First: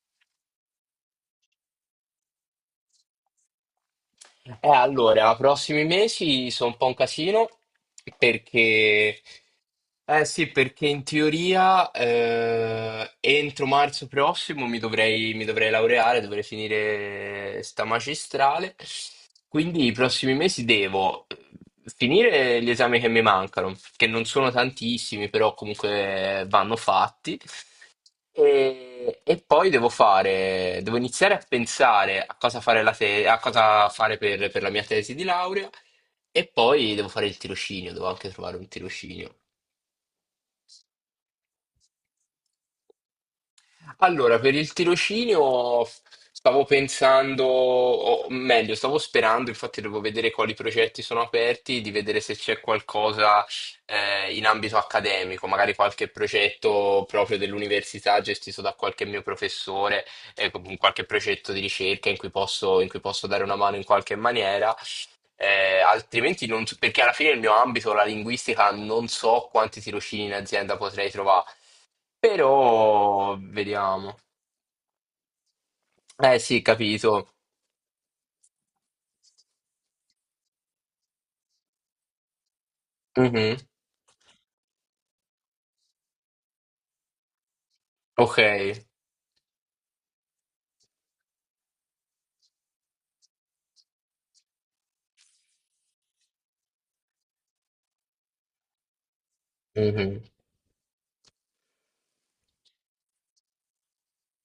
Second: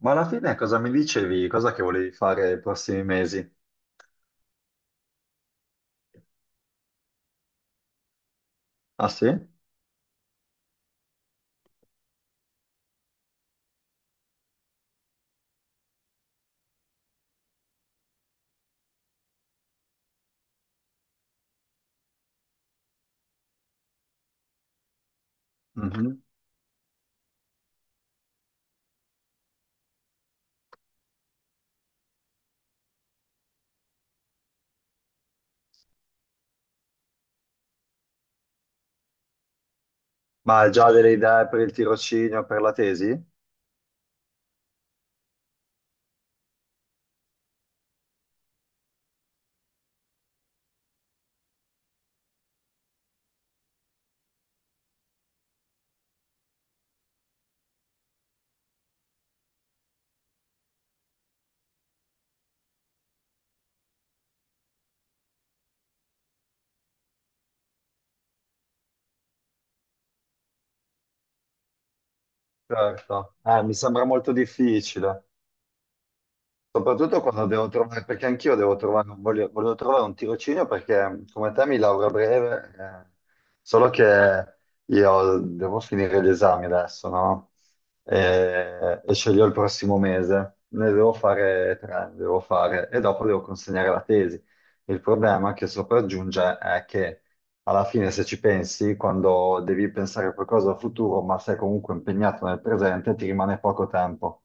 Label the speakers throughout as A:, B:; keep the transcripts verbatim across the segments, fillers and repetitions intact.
A: Ma alla fine cosa mi dicevi? Cosa che volevi fare i prossimi mesi?
B: Eh, allora, prossimi mesi sono un po' un casino
A: Ah
B: perché,
A: sì?
B: eh sì, perché in teoria eh, entro marzo prossimo mi dovrei, mi dovrei laureare, dovrei finire sta magistrale, quindi i prossimi mesi devo eh, finire gli esami che mi mancano, che non sono tantissimi, però
A: Mhm.
B: comunque vanno fatti. E, e poi devo fare, devo iniziare a pensare a cosa fare, la te- a cosa fare per, per la mia tesi di laurea e poi devo fare il tirocinio, devo anche trovare un tirocinio.
A: Ma hai già delle idee per il tirocinio, per la tesi?
B: Allora, per il tirocinio stavo pensando, o meglio, stavo sperando, infatti devo vedere quali progetti sono aperti, di vedere se c'è qualcosa eh, in ambito accademico, magari qualche progetto proprio dell'università gestito da qualche mio professore, eh, con qualche progetto di ricerca in cui posso, in cui posso dare una mano in qualche maniera. Eh, altrimenti non so- perché alla fine nel mio ambito, la linguistica, non so quanti tirocini in azienda potrei trovare,
A: Certo.
B: però
A: Eh, mi sembra
B: vediamo.
A: molto difficile.
B: Eh sì,
A: Soprattutto
B: capito.
A: quando devo trovare, perché anch'io devo trovare, un- voglio, volevo trovare un tirocinio perché come te mi lauro a breve, eh,
B: Mhm.
A: solo che io devo finire gli esami adesso, no?
B: Ok.
A: E, e sceglierò il prossimo mese, ne devo fare tre, ne devo fare, e dopo devo consegnare la tesi. Il problema che sopraggiunge è che alla fine se ci pensi, quando devi
B: Mhm.
A: pensare a qualcosa al futuro, ma sei comunque impegnato nel presente, ti rimane poco tempo.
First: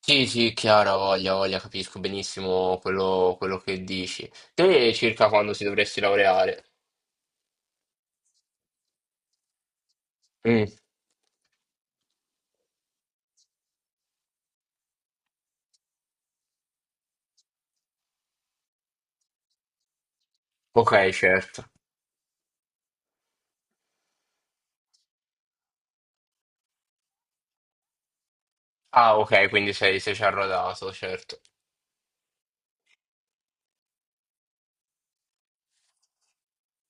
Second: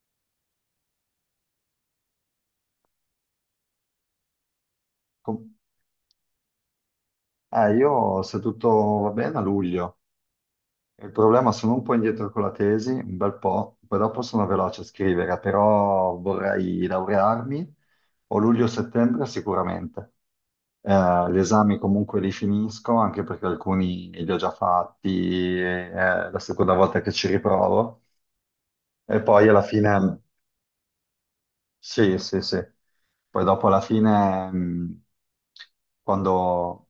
B: Sì, sì, chiaro, voglia, voglia, capisco benissimo quello, quello che dici. Te circa
A: Com-
B: quando si dovresti laureare?
A: Eh, io, se tutto va bene, a luglio.
B: Mm.
A: Il problema, sono un po' indietro con la tesi, un bel po', poi dopo sono veloce a scrivere, però vorrei laurearmi o luglio-settembre sicuramente.
B: Ok,
A: Eh, gli
B: certo.
A: esami comunque li finisco, anche perché alcuni li ho già fatti, eh, è la seconda volta che ci riprovo.
B: Ah,
A: E poi
B: ok,
A: alla
B: quindi
A: fine.
B: sei, sei già rodato, certo.
A: Sì, sì, sì. Poi dopo alla fine, mh, quando,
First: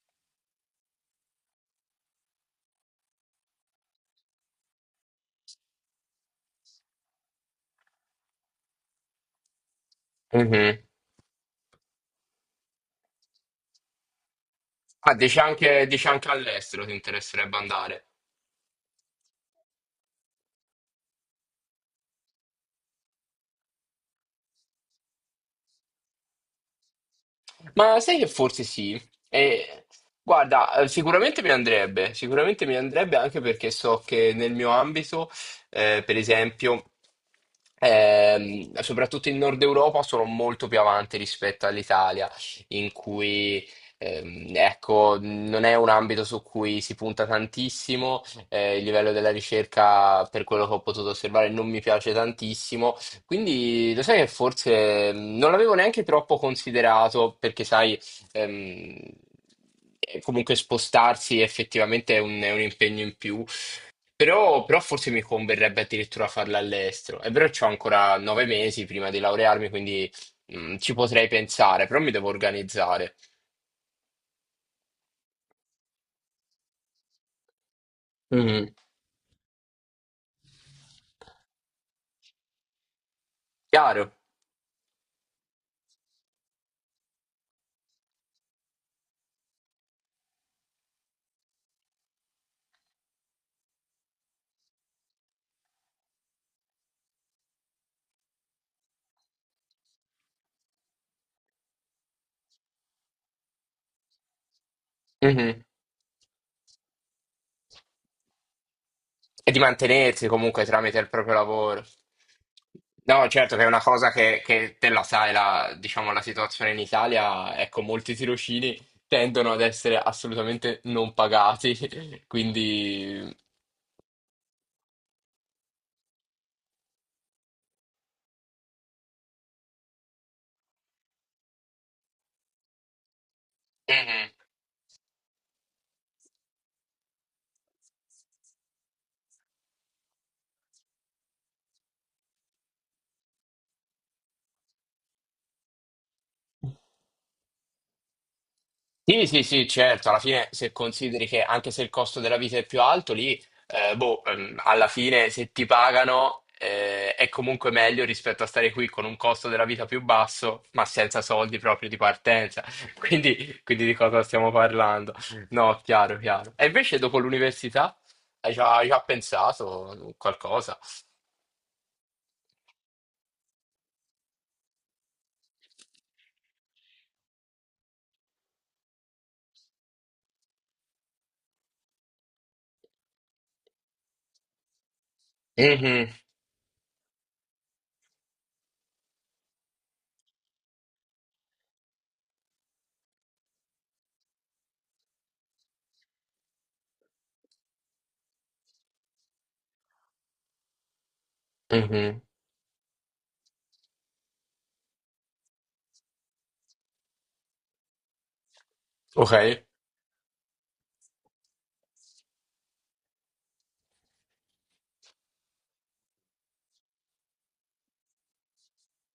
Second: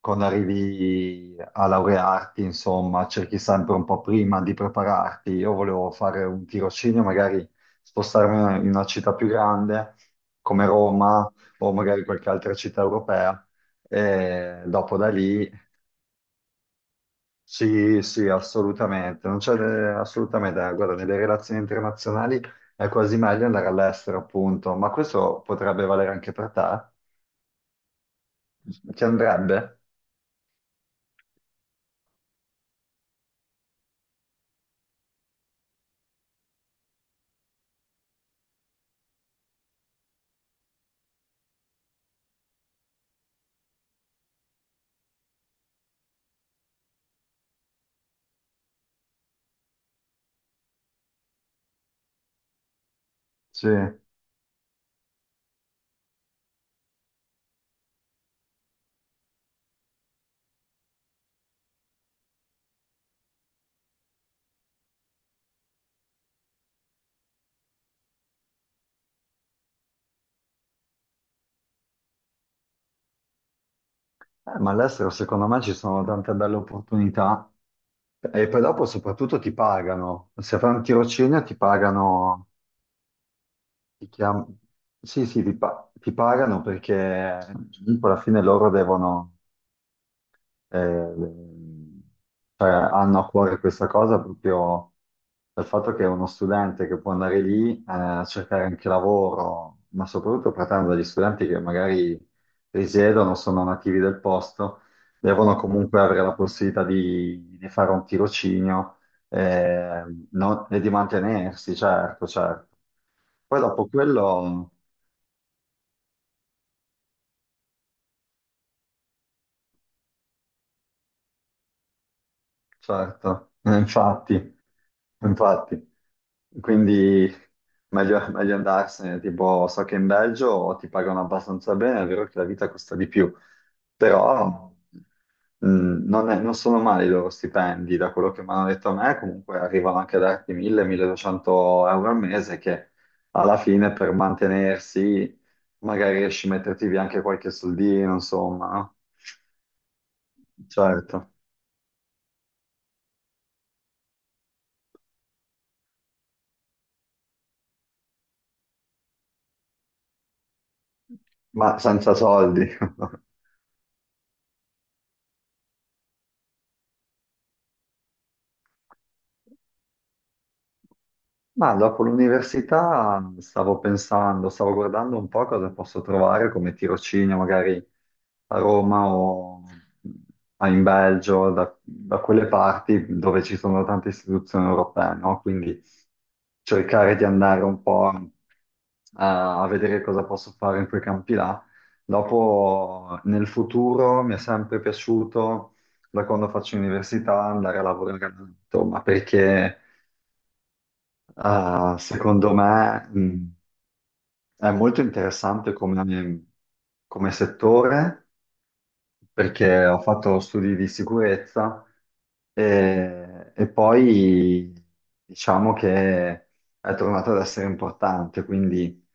A: quando arrivi a laurearti, insomma, cerchi sempre un po' prima di prepararti. Io volevo fare un tirocinio, magari spostarmi in una città più grande come
B: Mhm.
A: Roma o magari qualche altra città europea. E dopo da
B: Ah, dici
A: lì
B: anche, dici anche all'estero ti interesserebbe
A: sì,
B: andare?
A: sì, assolutamente, non c'è eh, assolutamente, eh, guarda, nelle relazioni internazionali è quasi meglio andare all'estero, appunto, ma questo potrebbe valere anche per te?
B: Ma sai che forse sì?
A: Ti andrebbe?
B: Eh, guarda, eh, sicuramente mi andrebbe, sicuramente mi andrebbe anche perché so che nel mio ambito, eh, per esempio, ehm, soprattutto in Nord Europa sono molto più avanti rispetto all'Italia, in cui, ehm, ecco, non è un ambito su cui si punta tantissimo, eh, il livello della ricerca, per quello che ho potuto osservare, non mi piace tantissimo,
A: Sì,
B: quindi lo sai che forse mm, non l'avevo neanche troppo considerato perché sai, ehm, eh, comunque spostarsi effettivamente è un, è un impegno in più, però, però forse mi converrebbe addirittura farla all'estero. È vero che ho ancora nove mesi prima di laurearmi, quindi mm, ci potrei pensare, però mi devo organizzare.
A: Eh, ma all'estero secondo me ci sono tante belle opportunità e poi
B: Mhm.
A: dopo soprattutto ti pagano, se fai un tirocinio ti pagano, ti
B: Chiaro?
A: chiam- sì, sì, ti, pa- ti pagano perché comunque alla fine loro devono... Eh, ehm, cioè, hanno a cuore questa cosa proprio dal fatto che è uno studente che può andare lì eh, a cercare anche lavoro, ma soprattutto partendo dagli studenti che magari risiedono, sono nativi del posto, devono
B: Mhm.
A: comunque avere la possibilità di, di fare un tirocinio
B: E di
A: eh,
B: mantenersi comunque
A: non- e di
B: tramite il proprio
A: mantenersi,
B: lavoro.
A: certo, certo.
B: No, certo
A: Poi
B: che è una
A: dopo
B: cosa che,
A: quello.
B: che te la sai, la, diciamo, la situazione in Italia, ecco, molti tirocini tendono ad essere assolutamente non pagati, quindi...
A: Certo, Eh, infatti, infatti. Quindi meglio, meglio andarsene, tipo so che in Belgio ti pagano abbastanza bene, è vero che la vita costa di più,
B: Mhm.
A: però mh, non, è- non sono male i loro stipendi, da quello che mi hanno detto a me, comunque arrivano anche a darti mille-milleduecento euro al mese che alla fine per mantenersi magari riesci a metterti via anche qualche soldino, insomma, no?
B: Sì, sì, sì, certo, alla fine se consideri
A: Certo,
B: che anche se il costo della vita è più alto, lì, eh, boh, ehm, alla fine se ti pagano, eh, è comunque meglio rispetto a stare qui con un costo della vita più basso, ma senza soldi
A: ma
B: proprio di
A: senza
B: partenza.
A: soldi.
B: Quindi, quindi di cosa stiamo parlando? No, chiaro, chiaro. E invece dopo l'università hai già, hai già pensato qualcosa?
A: Ma dopo l'università stavo pensando, stavo guardando un po' cosa posso trovare come tirocinio, magari a Roma o a- in Belgio, da, da quelle parti dove ci sono tante istituzioni europee, no? Quindi
B: Mhm,
A: cercare di andare un po' a, a vedere cosa posso fare in quei campi là. Dopo, nel futuro, mi è sempre piaciuto, da quando faccio università, andare a lavorare all'estero, ma perché... Ah,
B: mhm.
A: secondo me, mh, è molto interessante come, come settore,
B: Ok.
A: perché ho fatto studi di sicurezza e, e poi diciamo che è tornato ad essere importante, quindi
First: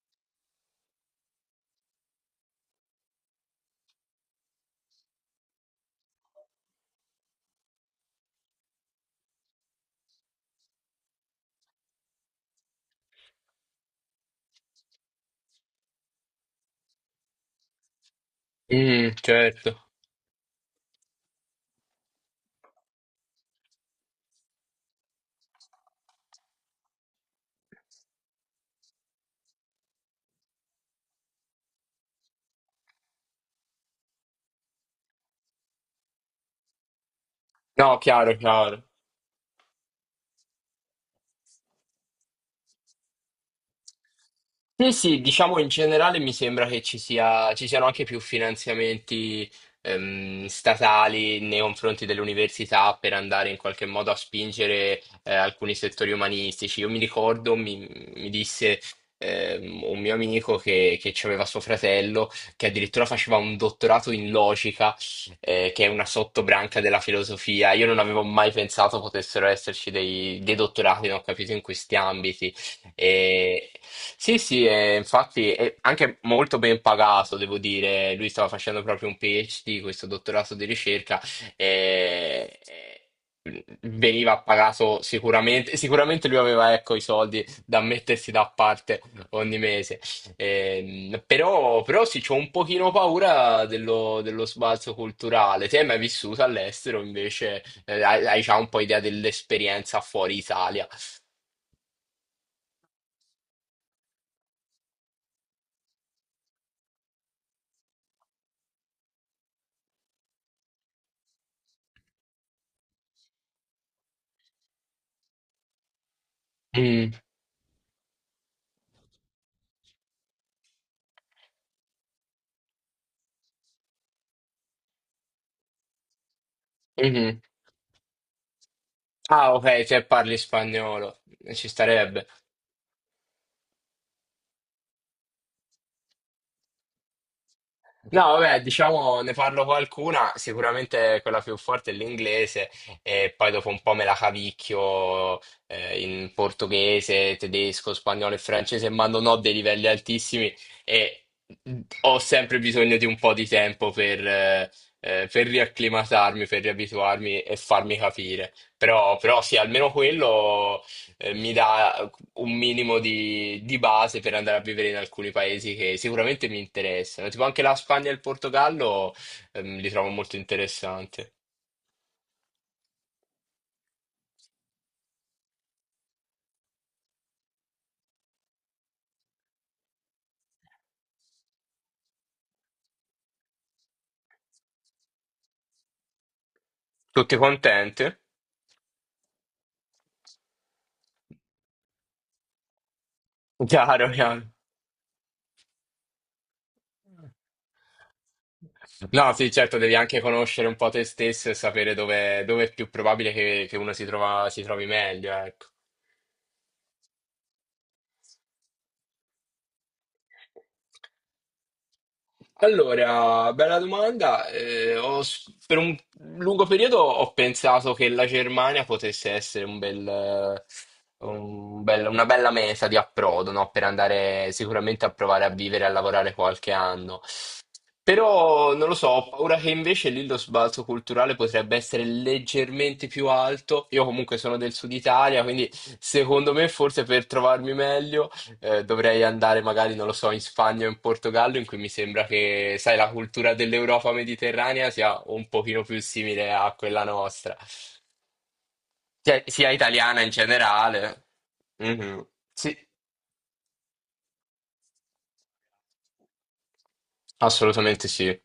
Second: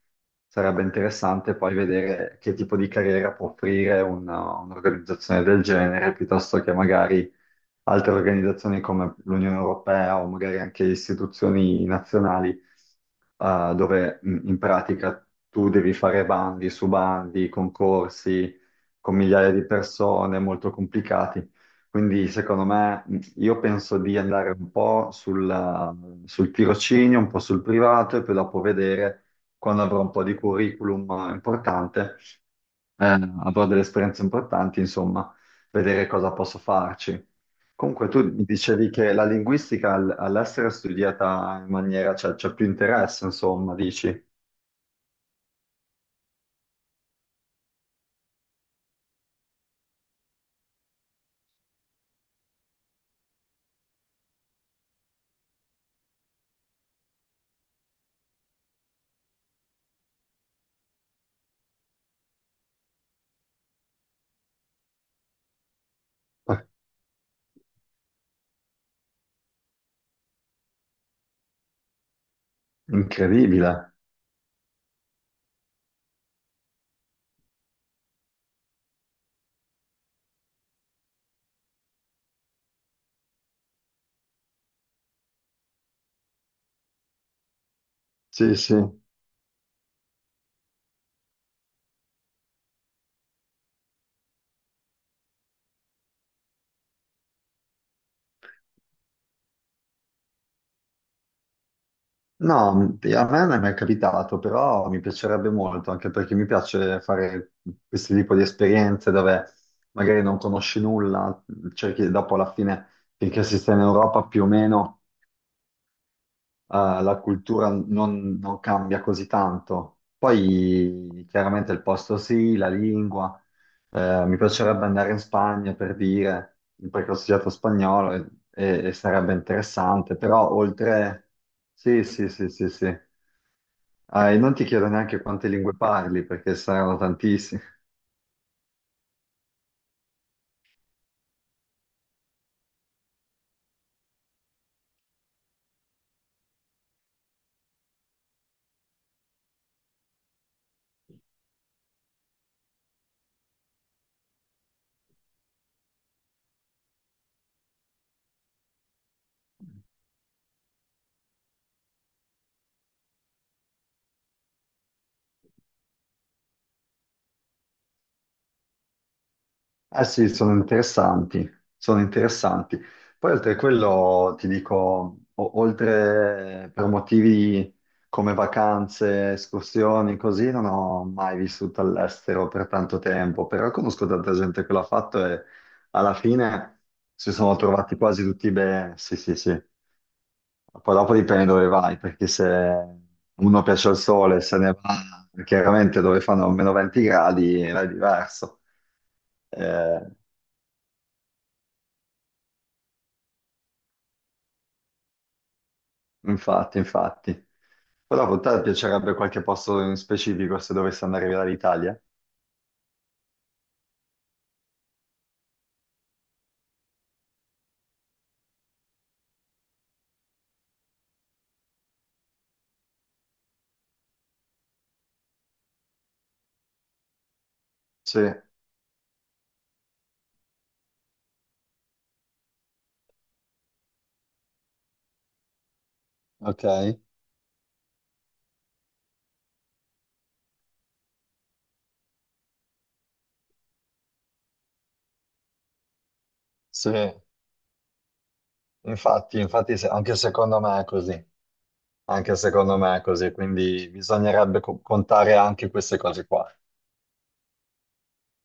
A: sarebbe interessante poi vedere che tipo di carriera può offrire una- un'organizzazione del genere, piuttosto che magari altre organizzazioni come l'Unione Europea o magari anche istituzioni nazionali, eh, dove mh, in pratica tu devi fare bandi su bandi, concorsi con
B: Mhm,
A: migliaia di
B: certo.
A: persone, molto complicati. Quindi, secondo me, mh, io penso di andare un po' sulla- sul tirocinio, un po' sul privato e poi dopo vedere, quando avrò un po' di curriculum importante, eh, avrò delle esperienze importanti, insomma, vedere cosa posso farci.
B: No,
A: Comunque, tu
B: chiaro,
A: mi
B: chiaro.
A: dicevi che la linguistica all- all'estero è studiata in maniera, cioè c'è più interesse, insomma, dici.
B: Sì, sì, diciamo in generale mi sembra che ci sia, ci siano anche più finanziamenti ehm, statali nei confronti delle università per andare in qualche modo a spingere eh, alcuni settori umanistici. Io mi ricordo, mi, mi disse ehm, un mio amico che, che aveva suo fratello, che addirittura faceva un dottorato in logica, eh, che è una sottobranca della filosofia. Io non avevo mai pensato potessero esserci dei, dei dottorati, non ho capito, in questi ambiti. E-
A: Incredibile.
B: Sì, sì, e infatti è anche molto ben pagato, devo dire. Lui stava facendo proprio un P H D, questo dottorato di ricerca, e e veniva pagato sicuramente. Sicuramente lui aveva, ecco, i soldi da mettersi da
A: Sì, sì.
B: parte ogni mese. Ehm, però, però sì, c'ho un pochino paura dello, dello sbalzo culturale. Te hai mai vissuto all'estero, invece? Eh, hai, hai già un po' idea dell'esperienza fuori Italia.
A: No, m- a me non è mai capitato, però mi piacerebbe molto, anche perché mi piace fare questo tipo di esperienze dove magari non conosci nulla, cerchi dopo alla fine, finché si sta in Europa più o meno, eh,
B: Mm,
A: la cultura non, non cambia così tanto. Poi chiaramente il posto sì, la lingua. Eh, mi piacerebbe andare in Spagna per dire, perché ho
B: mhm.
A: studiato spagnolo e, e- e sarebbe
B: Ah, ok, te
A: interessante,
B: parli
A: però oltre...
B: spagnolo, ci
A: Sì,
B: starebbe.
A: sì, sì, sì, sì. Ah, e non ti chiedo neanche quante lingue parli, perché saranno tantissime.
B: No, vabbè, diciamo, ne parlo qualcuna, sicuramente quella più forte è l'inglese e poi dopo un po' me la cavicchio eh, in portoghese, tedesco, spagnolo e francese, ma non ho dei livelli altissimi e ho sempre bisogno di un po' di tempo per, eh, eh, per riacclimatarmi, per riabituarmi e farmi capire. Però, però sì, almeno quello eh, mi dà un minimo di, di base per andare a vivere in alcuni paesi che sicuramente mi interessano. Tipo anche la Spagna e il Portogallo, ehm, li
A: Eh
B: trovo
A: sì,
B: molto
A: sono
B: interessanti.
A: interessanti, sono interessanti. Poi oltre a quello ti dico, o- oltre per motivi come vacanze, escursioni, così, non ho mai vissuto all'estero per tanto tempo, però conosco tanta gente che l'ha fatto e alla fine si
B: Tutti
A: sono trovati
B: contenti?
A: quasi tutti bene. Sì, sì, sì. Poi dopo dipende dove vai, perché se uno piace al
B: Chiaro,
A: sole,
B: chiaro.
A: se ne va, chiaramente dove fanno meno venti gradi là è diverso.
B: No, sì, certo, devi
A: Eh,
B: anche conoscere un po' te stesso e sapere dove, dove è più probabile che, che uno si trova, si trovi meglio, ecco.
A: Infatti, infatti. Però a te piacerebbe qualche posto in specifico se dovessi andare via dall'Italia?
B: Allora, bella domanda. Eh, ho s- per un lungo periodo ho pensato che la Germania potesse essere un bel, eh, un bel- una bella meta di approdo, no? Per andare sicuramente a provare a vivere e a lavorare qualche anno.
A: Sì,
B: Però non lo so, ho paura che invece lì lo sbalzo culturale potrebbe essere leggermente più alto. Io comunque sono del sud Italia, quindi secondo me
A: ok.
B: forse per trovarmi meglio eh, dovrei andare magari, non lo so, in Spagna o in Portogallo, in cui mi sembra che, sai, la cultura dell'Europa mediterranea sia un pochino più simile a
A: Sì,
B: quella nostra,
A: infatti,
B: cioè sia
A: infatti se- anche
B: italiana in
A: secondo me è
B: generale.
A: così.
B: Mhm.
A: Anche
B: Sì,
A: secondo me è così, quindi bisognerebbe co- contare anche queste cose qua.
B: assolutamente sì.